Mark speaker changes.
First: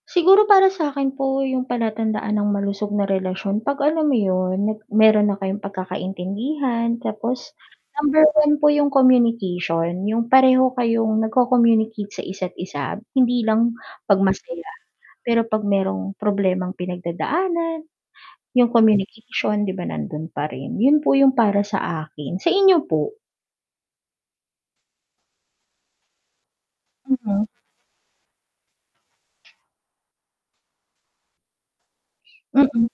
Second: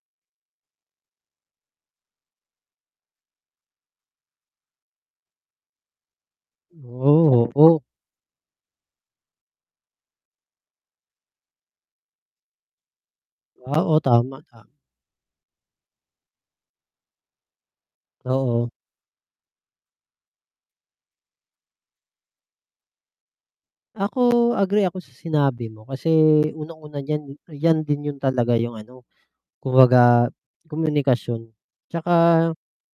Speaker 1: Siguro para sa'kin po, yung palatandaan ng malusog na relasyon, 'pag alam mo yun, nag meron na kayong pagkakaintindihan
Speaker 2: Oh,
Speaker 1: tapos
Speaker 2: oo.
Speaker 1: number 1 po yung communication, yung pareho kayong nag-co-communicate sa isa't isa. Hindi lang
Speaker 2: Wow, o,
Speaker 1: 'pag
Speaker 2: tama, ta
Speaker 1: masaya, pero 'pag merong problemang pinagdadaanan,
Speaker 2: Oo.
Speaker 1: yung communication 'di ba? Nandun pa rin. Yun po, yung para sa akin, sa inyo po?
Speaker 2: Ako, agree ako sa sinabi mo, kasi unang-una diyan
Speaker 1: Mm.
Speaker 2: 'yan din yun talaga yung ano, kumbaga, komunikasyon tsaka
Speaker 1: Mm.